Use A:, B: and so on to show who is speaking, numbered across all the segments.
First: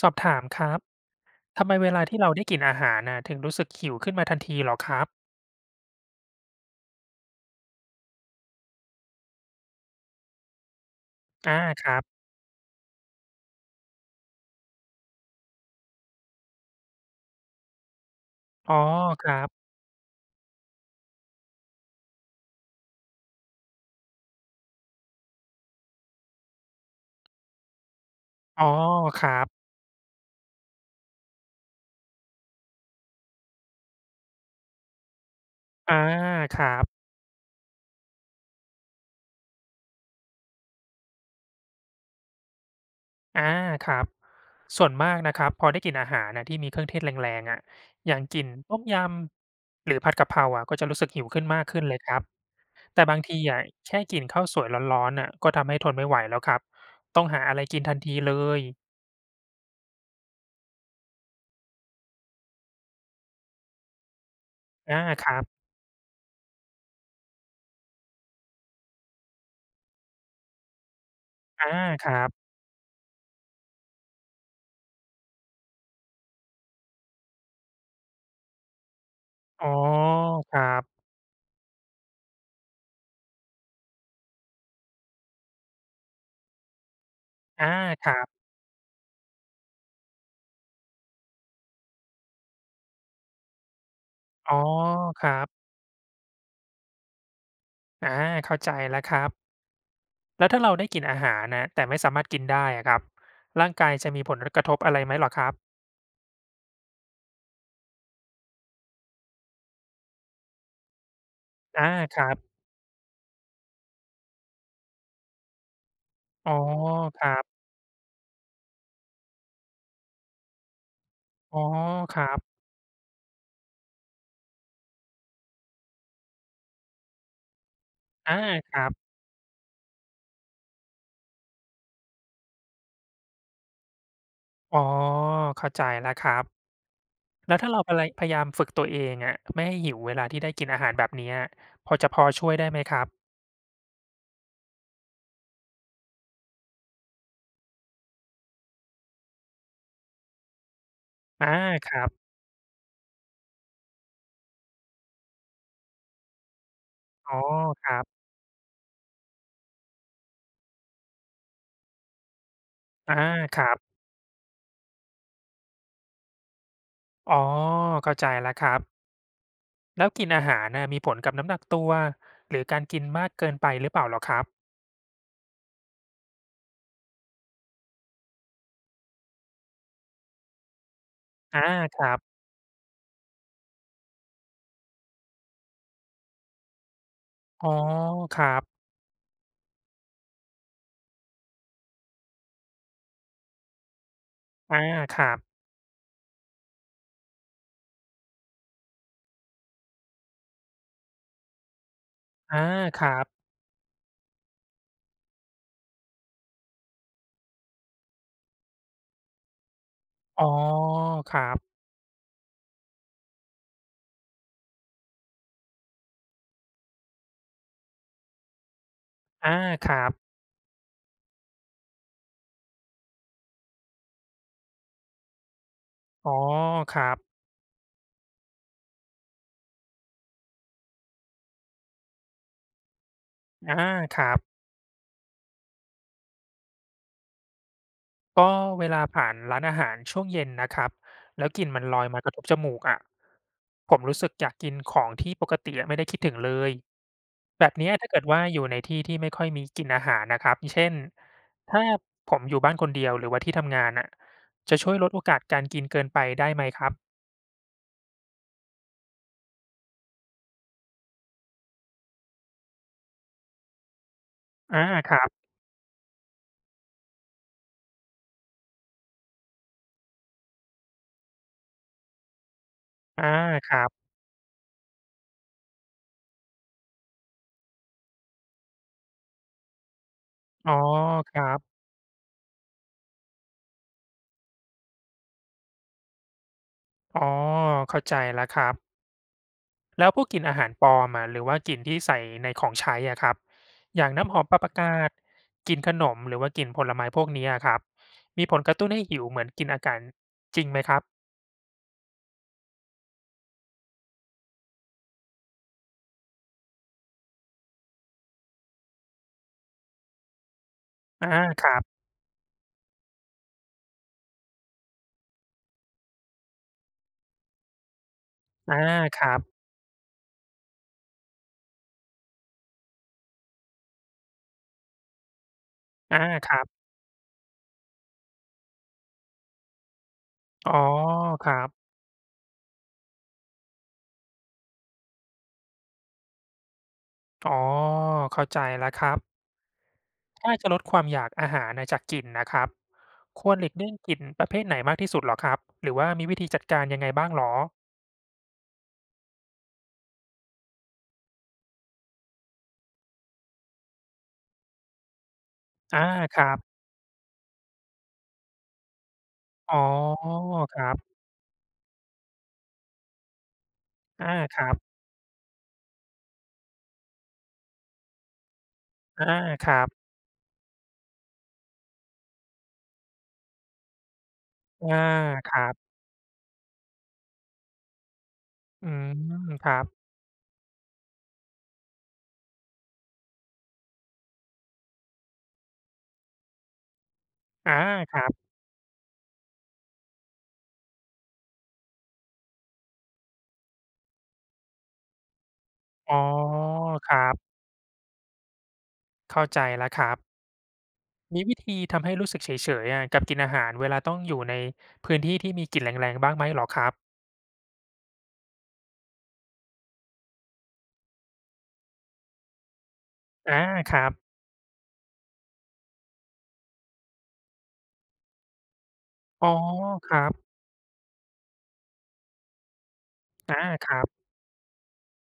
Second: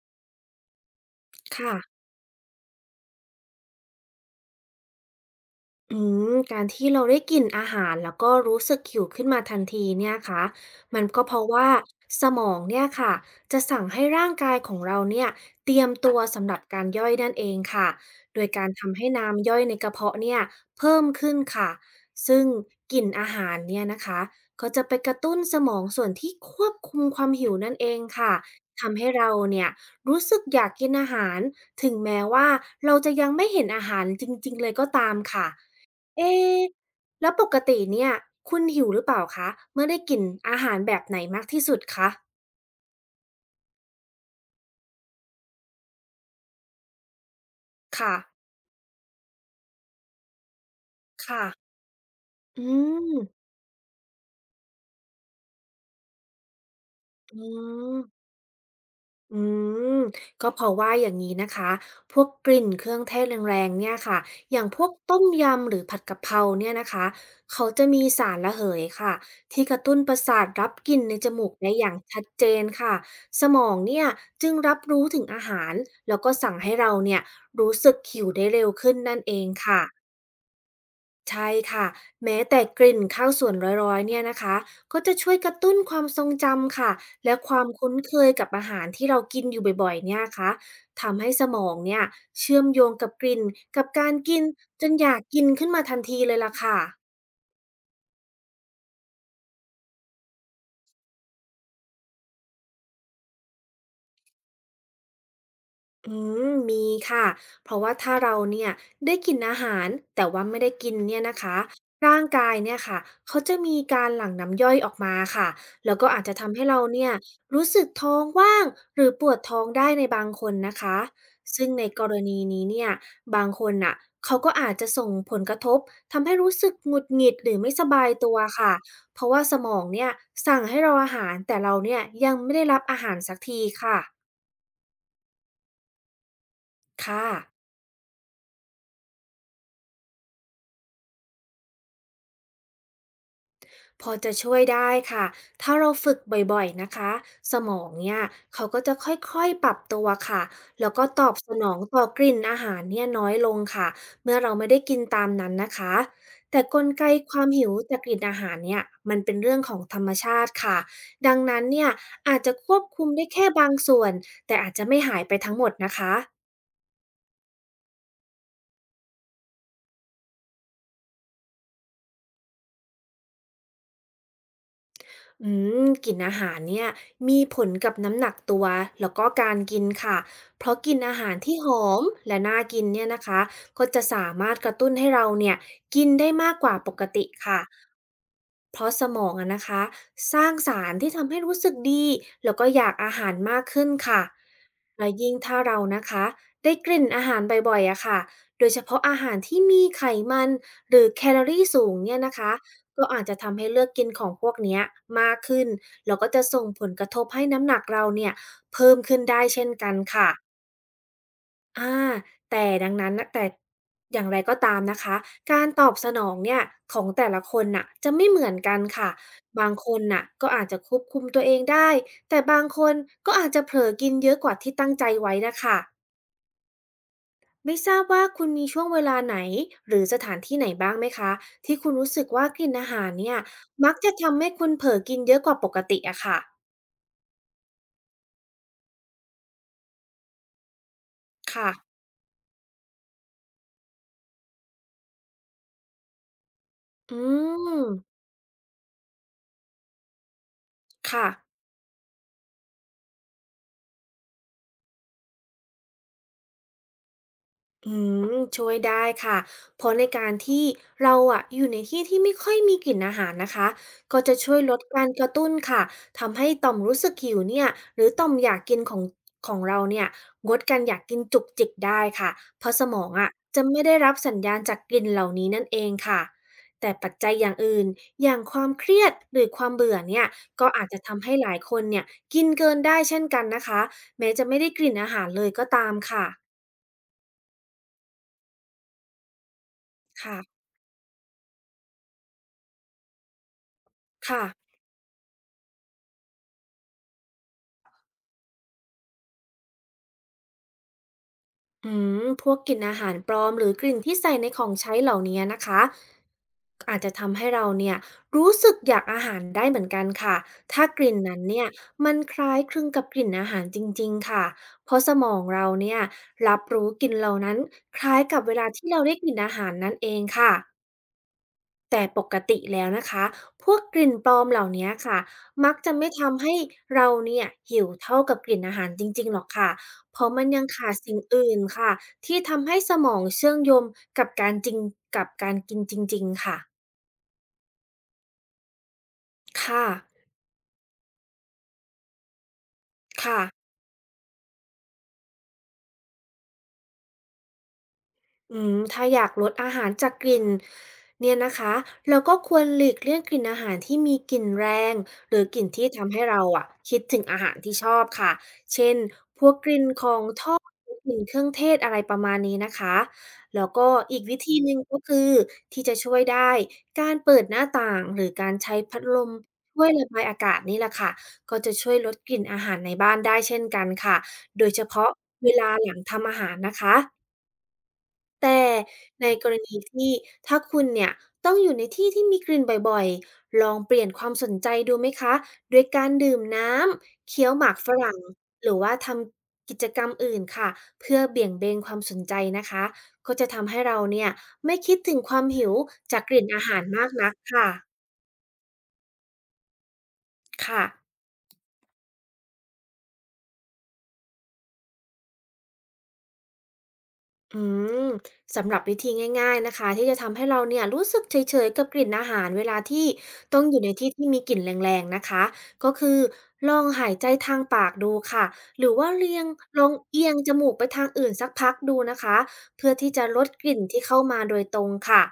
A: สอบถามครับทำ
B: ค่ะ
A: ไมเวลาที่เราได้กลิ่นอาหารน่ะถึงรู้สึกหิวขึ้นมาทันทีเหรอครับ
B: อืการที่เราได้กลิ่นอาหารแล้วก็รู้สึกหิวขึ้นมาทันทีเนี่ยคะมันก็เพราะ
A: อา
B: ว่า
A: ครับ
B: สมองเนี่ยค่ะจะสั่งให้ร่างกายของเราเนี่ยเตรียมตัวสำหรับการย่อยนั่นเองค่ะโดยการ
A: อ๋อ
B: ทำให้
A: ครั
B: น้ำย่อย
A: บ
B: ในกระเพาะเนี่ยเพิ่มขึ้นค่ะซึ่งกลิ่นอาหารเนี่ยนะคะก็จะไปกระตุ้นสมองส่วนที่ควบคุมความหิวนั่นเองค่ะ
A: อ๋อ
B: ทำให้
A: ค
B: เรา
A: รับ
B: เนี่ยรู้สึกอยากกินอาหารถึงแม้ว่าเราจะยังไม่เห็นอาหารจริงๆเลยก็ตามค่ะ
A: อา
B: เอ๊
A: ค
B: ะ
A: รับ
B: แล้วปกติเนี่ยคุณหิวหรือเปล่าคะ เมื่อได้กลิ่นอาหารแบบไหนมากที่สุดคะ
A: อาครับส่วนมากนะครับพอได้กลิ่นอาหารน่ะที่มีเครื่องเทศแรงๆอะอ
B: ค่ะ
A: ย่างกลิ่นต้มยำหรือผัดกะเพราอะก็จะรู้สึกหิว
B: ค่ะ
A: ขึ้นมากขึ้นเลยครับ
B: อื
A: แต่
B: ม
A: บางทีอะแค่กลิ่นข้าวสวยร้อนๆน่ะก็ทำให้ทนไม่ไหวแล้วครับต้อง
B: อ๋
A: หา
B: อ
A: อะไรกินทันทีเลย
B: อืมก็เพราะว่าอย่างนี้นะคะพวกกลิ่นเครื่องเทศแรงๆเนี่ยค่ะอย่างพวก
A: อา
B: ต้ม
A: ครับ
B: ยำหรือผัดกะเพราเนี่ยนะคะเขาจะมีสารระเหยค่ะที่กระตุ้นประสาทรับกลิ่นในจมูก
A: อา
B: ได้อย่าง
A: ครั
B: ชัด
A: บ
B: เจนค่ะสมองเนี่ยจึงรับรู้ถึงอาหารแล้วก็สั่งให้เราเนี่ยรู้สึกหิวได้เร็วขึ้นนั่นเอง
A: อ๋อ
B: ค่ะ
A: ครับ
B: ใช่ค่ะแม้แต่กลิ่นข้าวสวนร้อยๆเนี่ยนะคะก็จะช่วยกระตุ้นความทรงจำค่ะและความ
A: อา
B: คุ้น
A: ค
B: เค
A: รับ
B: ยกับอาหารที่เรากินอยู่บ่อยๆเนี่ยค่ะทำให้สมองเนี่ยเชื่อมโยงกับกลิ่นกับการกิน
A: อ๋อ
B: จนอยาก
A: ครั
B: กิน
A: บ
B: ขึ้นมาทันทีเลยล่ะค่ะ
A: อาเข้าใจแล้วครับแล้วถ้าเราได้กินอาหารนะแต่ไม่สามารถกินได้อะครับร่างกายจะมีผลกระทบอะไรไหมเหรอครับ
B: อืมีค่ะ เพราะว่าถ้าเราเนี่ยได้กินอาหารแต่ว่าไม่ได้กินเนี่ยนะคะ
A: อาค
B: ร่าง
A: รับ
B: กายเนี่ยค่ะเขาจะมีการหลั่งน้ำย่อยออกมาค่ะแล้วก็อาจจะ
A: อ๋อ
B: ทำให้เราเนี่ย
A: ครับ
B: รู้สึกท้องว่างหรือปวดท้องได้ในบางคนนะคะ
A: อ๋อ
B: ซึ่งในกร
A: ครั
B: ณี
A: บ
B: นี้เนี่ยบางคนน่ะเขาก็อาจจะส่งผลกระทบทำให้รู้สึกหงุดหงิดหรือไม่สบายตั
A: อา
B: ว
A: ค
B: ค่ะ
A: รับ
B: เพราะว่าสมองเนี่ยสั่งให้เราอาหารแต่เราเนี่ยยังไม่ได้รับอาหารสักทีค่ะ
A: อ๋อเข้าใจแล้วครับ
B: ค่ะ
A: แล้วถ้าเราพะไรพยายามฝึกตัวเองอะไม่ให้หิวเวลาที่ได้กินอาหารแบบเนี้ยพอช่วยได้ไหมครับ
B: พอจะช่วยได้ค่ะ ถ้าเราฝึกบ่อยๆนะคะ สมองเนี่ยเขาก็จะค่อยๆปรับตัวค่ะ แล้วก็ตอบส
A: อา
B: นอง
A: ค
B: ต่
A: รั
B: อก
A: บ
B: ลิ่นอาหารเนี่ยน้อยลงค่ะเมื่อเราไม่ได้กินตามนั้นนะคะ แต่กลไกค
A: อ๋อ
B: วามหิว
A: ครั
B: จากกลิ่น
A: บ
B: อาหารเนี่ยมันเป็นเรื่องของธรรมชาติค่ะดังนั้นเนี่ยอาจจะควบคุม
A: อา
B: ได้แค่
A: ค
B: บา
A: รั
B: ง
A: บ
B: ส่วน แต่อาจจะไม่หายไปทั้งหมดนะคะ
A: อ๋อเข้าใจแล้วครับแล้วกินอาหารน่ะมีผลกับน้ำหนักตัวหรือการกินมากเกินไปหรือเปล่าเหรอครับ
B: อืกลิ่นอาหารเนี่ยมีผลกับน้ำหนักตัวแล้วก็การกินค่ะเพราะกินอาหารที่
A: อา
B: หอ
A: ค
B: ม
A: รับ
B: และน่ากินเนี่ยนะคะก็จะสามารถกระตุ้นให้เราเนี่ยกินได้มากกว่าปกติค่ะ
A: อ๋อครั
B: เพ
A: บ
B: ราะสมองอะนะคะสร้างสารที่ทำให้รู้สึกดีแล้วก็อยากอาหารมากขึ้นค่ะ
A: อา
B: และ
A: ครั
B: ยิ่ง
A: บ
B: ถ้าเรานะคะได้กลิ่นอาหารบ่อยๆอะค่ะโดยเฉพาะอาหารที่มีไขมันหรือแคลอรี่สูงเนี่ยนะคะ
A: อาค
B: ก็
A: รั
B: อาจ
A: บ
B: จะทำให้เลือกกินของพวกเนี้ยมากขึ้นแล้วก็จะส่งผลกระทบให้น้ำหนักเราเนี่ยเพิ่มขึ้นได้เช่นกันค่ะ
A: อ๋อครับ
B: อาแต่ดังนั้นนะแต่อย่างไรก็ตามนะคะการตอบสนองเนี่ยของแต่ละคนน่ะจะไม่เหมือนกันค่ะ
A: อา
B: บางค
A: ค
B: น
A: รับ
B: น่ะก็อาจจะควบคุมตัวเองได้แต่บางคนก็อาจจะเผลอกินเยอะกว่าที่ตั้งใจไว้น่ะค่ะ
A: อ๋อครับ
B: ไม่ทราบว่าคุณมีช่วงเวลาไหนหรือสถานที่ไหนบ้างไหมคะที่คุณรู้สึกว่ากลิ่นอาหารเนี่ย
A: อา
B: มักจะ
A: ครับ
B: ทำให้คุณเผลอกินเยอะกว่าปกติอะค่ะ
A: ก็เวลาผ่านร้านอาหารช่วงเย็นนะครับ แล้วกลิ่
B: ค่ะ
A: นมันลอยมากระทบจมูกอะผมรู้สึกอยากกินของที่ปกติอะไม่ได้คิดถึงเลย
B: อื
A: แบบ
B: ม
A: เนี้ยถ้าเกิดว่าอยู่ในที่ที่ไม่ค่อยมีกลิ่นอาหารนะครับเช่น
B: ค่ะ
A: ถ้าผมอยู่บ้านคนเดียวหรือว่าที่ทำงานน่ะจะช่วยลดโอกาสการกินเกินไปได้ไหมครับ
B: ช่วยได้ค่ะเพราะในการที่เราอะอยู่ในที่ที่ไม่ค่อยมีกลิ่นอาหารนะคะก็จะช่วยล
A: อา
B: ดการ
A: ครั
B: กระ
A: บ
B: ตุ้นค่ะทำให้ต่อมรู้สึกหิวเนี่ยหรือต่อมอยากกินของเราเนี่ยงดการอยากกินจุกจิกได้ค่ะเพราะสมอง
A: อา
B: อะจะ
A: ค
B: ไม่
A: รั
B: ได้
A: บ
B: รับสัญญาณจากกลิ่นเหล่านี้นั่นเองค่ะแต่ปัจจัยอย่างอื่นอย่างความเครียดหรือความเบื่อเนี่ยก็
A: อ๋อ
B: อาจจะทำ
A: ค
B: ให้
A: รั
B: หลายค
A: บ
B: นเนี่ยกินเกินได้เช่นกันนะคะแม้จะไม่ได้กลิ่นอาหารเลยก็ตามค่ะ
A: อ๋อเข้าใจแล้วครับแล้วพวกกลิ่นอา
B: ค่ะ
A: หารปลอมอะหรือว่ากลิ่นที่ใส่ในของใช้อะครับอย่างน้ำหอ
B: ค่ะ
A: มปาปากาศกลิ่นขนมหรือว่ากลิ่นผลไม้พวกนี้อะครับมีผลกระตุ้นให้หิวเหมือนกินอาการจริงไหมครับ
B: อืพวกกลิ่นอาหารปลอมหรือกลิ่นที่ใส่ในของใช้เหล่านี้นะคะอาจจะทำให้เราเนี่ยรู้สึกอยากอาหารได้เหมือนกันค่ะถ้ากลิ่น
A: อา
B: นั้นเนี่
A: ค
B: ย
A: รับ
B: มันคล้ายคลึงกับกลิ่นอาหารจริงๆค่ะเพราะสมองเราเนี่ยรับรู้กลิ่นเหล่านั้นคล้ายกับเวลา
A: อา
B: ที่เราได้
A: ค
B: กลิ่
A: รั
B: น
A: บ
B: อาหารนั่นเองค่ะ แต่ปกติแล้วนะคะพวกกลิ่นปลอมเหล่านี้ค่ะมักจะไม่
A: อา
B: ทำ
A: ค
B: ให้
A: รับ
B: เราเนี่ยหิวเท่ากับกลิ่นอาหารจริงๆหรอกค่ะเพราะมันยัง
A: อ๋อ
B: ขาดสิ่ง
A: ค
B: อื่
A: รั
B: น
A: บ
B: ค่ะที่ทำให้สมองเชื่อมโยงกับการจริงกับการกินจริงๆค่ะ
A: อ๋อเข้าใจแล้วครับ
B: ค่ะ
A: ถ้าจะลดความอยากอาหารนะจากกลิ่นนะครับ
B: ค่ะ
A: ควรหลีกเลี่ยงกลิ่นประเภทไหนมากที่สุดเหรอครับหรือว่ามีวิธีจัดการยังไงบ้างหรอ
B: ถ้าอยากลดอาหารจากกลิ่นเนี่ยนะคะเราก็ควรหลีกเลี่ยงกลิ่นอาหารที่มีกลิ่นแรงหรือกลิ่นที่
A: อา
B: ทำให้
A: ค
B: เรา
A: รั
B: อะ
A: บ
B: คิดถึงอาหารที่ชอบค่ะเช่นพวกก
A: อ๋อ
B: ลิ่นของทอด
A: ค
B: ห
A: รั
B: รือก
A: บ
B: ลิ่นเครื่องเทศอะไรประมาณนี้นะคะแล้วก็อีก
A: อา
B: วิธี
A: ครั
B: หนึ่ง
A: บ
B: ก็คือที่จะช่วยได้การเปิดหน้าต่างหรือการใช้พัดล
A: อา
B: ม
A: ครั
B: ช่วย
A: บ
B: ระบายอากาศนี่แหละค่ะก็จะช่วยลดกลิ่นอาหารในบ้านได้เช่นกันค่ะโดยเฉ
A: อา
B: พาะเว
A: ครั
B: ลาห
A: บ
B: ลังทำอาหารนะคะ แต่
A: อืม
B: ในกร
A: ค
B: ณี
A: รับ
B: ที่ถ้าคุณเนี่ยต้องอยู่ในที่ที่มีกลิ่นบ่อยๆ ลองเปลี่ยนความสนใจดูไหมคะด้วยการดื่มน้ำ เคี้ยวหมา
A: อา
B: กฝ
A: ค
B: รั่ง
A: รับ
B: หรือว่าทำกิจกรรมอื่นค่ะ เพื่อเบี่ยงเบนความสนใจนะคะก็จะทำให้เราเนี่ยไม่คิดถึงความหิว
A: อ๋อ
B: จากกลิ่นอาหารมา
A: ค
B: ก
A: รั
B: นัก
A: บ
B: ค่ะ
A: เข้าใจแล้วครับ
B: ค่ะ
A: มีวิธีทำให้รู้สึกเฉยๆอะกับกลิ่นอาหารเวลาต้องอยู่ในพื้นที่ที่มีกลิ่นแรงๆบ้างไหมเหรอครับ
B: อืมสำหรับวิธีง่ายๆนะคะที่จะทำให้เราเนี่ยรู้สึกเฉยๆกับกลิ่นอาหารเวลาที่ต้อ
A: อา
B: งอยู่ใน
A: ครั
B: ที่
A: บ
B: ที่มีกลิ่นแรงๆนะคะก็คือลองหายใจทางปากดูค่ะหรือว่าเลียง
A: อ๋อ
B: ลอง
A: ครั
B: เอีย
A: บ
B: งจมูกไปทางอื่นสักพักดูนะคะเพื่อที่จะลด
A: อา
B: กลิ่น
A: ค
B: ที่
A: รับ
B: เข้ามาโดยตรงค่ะ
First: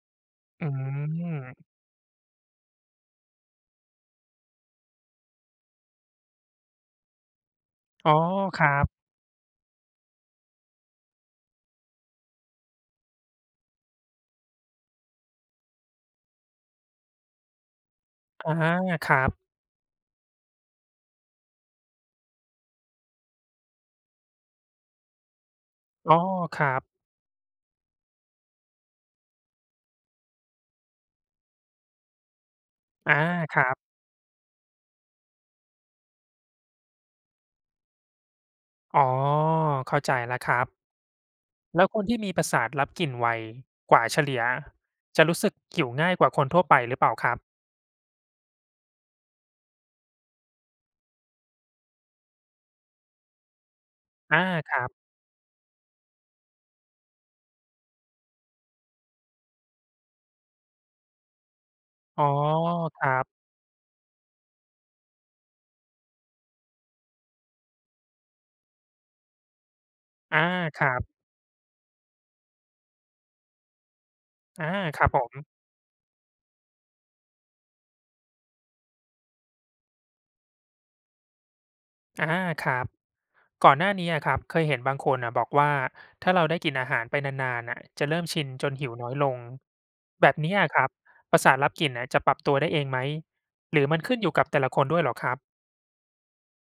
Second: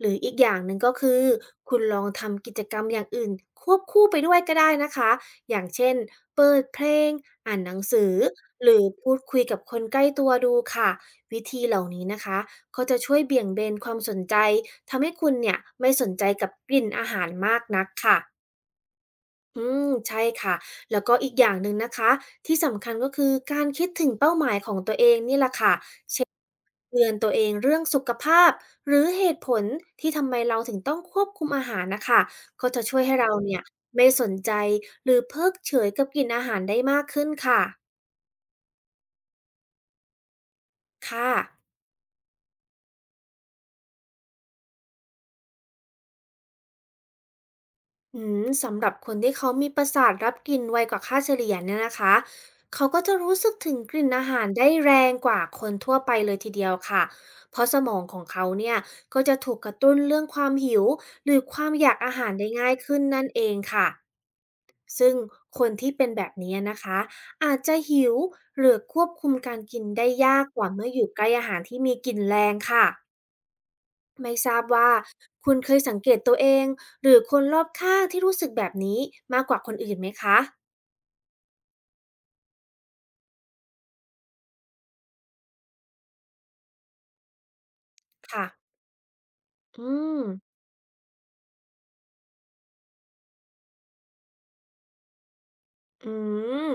B: หรืออีกอย่าง
A: อื
B: หนึ่งก็คือ
A: ม
B: คุณลองทำกิจกรรมอย่างอื่นควบคู่ไปด้วยก็ได้นะคะอย่างเช่นเปิดเพลงอ่านหนังสื
A: อ๋อ
B: อ
A: ค
B: ห
A: รั
B: รือ
A: บ
B: พูดคุยกับคนใกล้ตัวดูค่ะวิธีเหล่านี้นะคะก็จะช่วยเบี่ยงเบนความสนใจทำให้คุณเนี่ยไม่สนใจกับกลิ่นอาหารมากนักค่ะ
A: อาครับ
B: อืมใช่ค่ะแล้วก็อีกอย่างหนึ่งนะคะที่สำคัญก็คือการคิดถึงเป้าหมายของตัวเองนี่แหละค่ะ
A: อ้อครับ
B: เตือนตัวเองเรื่องสุขภาพหรือเหตุผลที่ทำไมเราถึงต้องควบคุมอาหารน่ะค่ะก็จะช่วยให้
A: อา
B: เรา
A: ค
B: เนี่ย
A: รับ
B: ไม่สนใจหรือเพิกเฉยกับกลิ่นอาหารได้มากขึ้นค่ะ
A: อ๋อเข้าใจแล้วครับ
B: ค่ะ
A: แล้วคนที่มีประสาทรับกลิ่นไวกว่าเฉลี่ยจะรู้สึกหิวง่ายกว่าคนทั่วไปหรือเปล่าครับ
B: สำหรับคนที่เขามีประสาทรับกลิ่นไวกว่าค่าเฉลี่ยเนี่ยนะคะเขาก็จะรู้สึกถึงกลิ่นอา
A: อา
B: หารได้
A: ครั
B: แร
A: บ
B: งกว่าคนทั่วไปเลยทีเดียวค่ะเพราะสมองของเขาเนี่ยก็จะถูกกระตุ้นเรื่องความหิวหรือความอยากอา
A: อ๋อ
B: หารได้ง่ายขึ้
A: ค
B: น
A: รั
B: นั่น
A: บ
B: เองค่ะ ซึ่งคนที่เป็นแบบนี้นะคะอาจจะหิวหรือควบคุมการกินได้ยา
A: อา
B: กกว่า
A: ค
B: เมื่อ
A: รั
B: อยู่
A: บ
B: ใกล้อาหารที่มีกลิ่นแรงค่ะไม่ทราบ
A: อา
B: ว่า
A: ครับผม
B: คุณเคยสังเกตตัวเองหรือคนรอบข้างที่รู้สึกแบบนี้มากกว่าคนอื่นไหมคะ
A: อาครับ ก่อนหน้านี้อะครับเคยเห็นบางคนน่ะบอกว่าถ้าเราได้กินอาหารไปนานๆน่ะจะเริ่มชิ
B: ค่ะ
A: นจนหิวน้อยลง
B: อืม
A: แบบนี้อะครับประสาทรับกลิ่นน่ะจะปรับตัวได้เองไหมหรือมันขึ้นอยู่กับแต่ละคนด้วยเหรอครับ
B: อืม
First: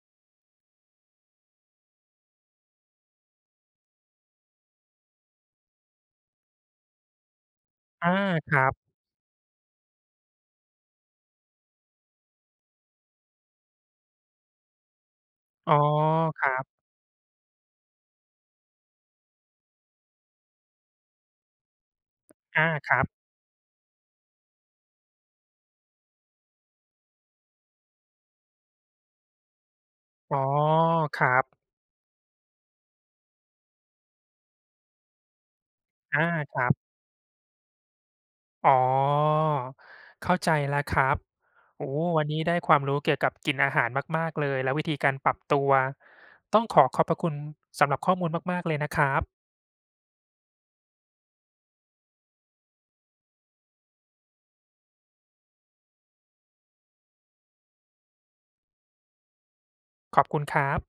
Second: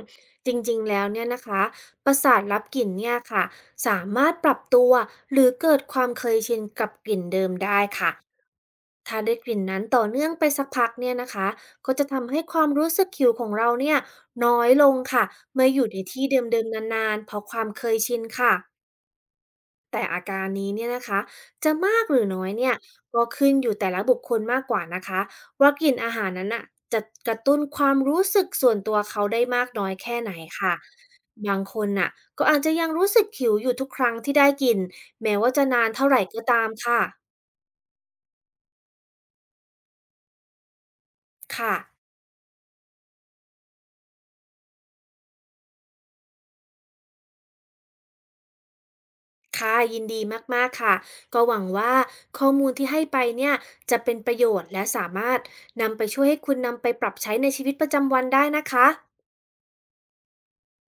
B: จริงๆแล้วเนี่ยนะคะประสาทรับกลิ่นเนี่ยค่ะสามารถปรับตัวหรือเกิดความเคยชินกับกลิ่นเดิมได้
A: อา
B: ค่ะ
A: ครับ
B: ถ้าได้กลิ่นนั้นต่อเนื่องไปสักพักเนี่ยนะคะก็จะทำให้ความรู้สึกหิวของเราเนี่ยน้อยลงค่ะเมื่อ
A: อ๋อ
B: อยู่ในที่เ
A: ครั
B: ดิมๆ
A: บ
B: นานๆเพราะความเคยชินค่ะแต่อาการนี้เนี่ยนะคะจะมากหรือน้อย
A: อา
B: เนี่ย
A: ครับ
B: ก็ขึ้นอยู่แต่ละบุคคลมากกว่านะคะว่ากลิ่นอาหารนั้นอ่ะจะกระตุ้นความรู้สึกส่วนตัวเขาได้มากน้อยแค่ไหน
A: อ๋อ
B: ค่ะ
A: ครับ
B: บางคนน่ะก็อาจจะยังรู้สึกหิวอยู่ทุกครั้งที่ได้กินแม้ว่าจะนานเท่าไหร่
A: อา
B: ก็
A: ค
B: ตา
A: รั
B: ม
A: บ
B: ค่ะ
A: อ๋อเข้าใจแล้วครับ
B: ค่ะ
A: โอ้วันนี้ได้ความรู้เกี่ยวกับกลิ่นอาหารมากๆเลยและวิธีการปรับตัวต้องขอขอบพระคุณสำหรับข้อมูลมากๆเลยนะครับ
B: ค่ะยินดีมากๆค่ะก็หวังว่าข้อมูลที่ให้ไปเนี่ยจะเป็นประโยชน์และสามารถนำไปช่วยให้คุณนำไปปรับใช้ในชีวิตประจำวันได้นะคะ
A: ขอบคุณครับ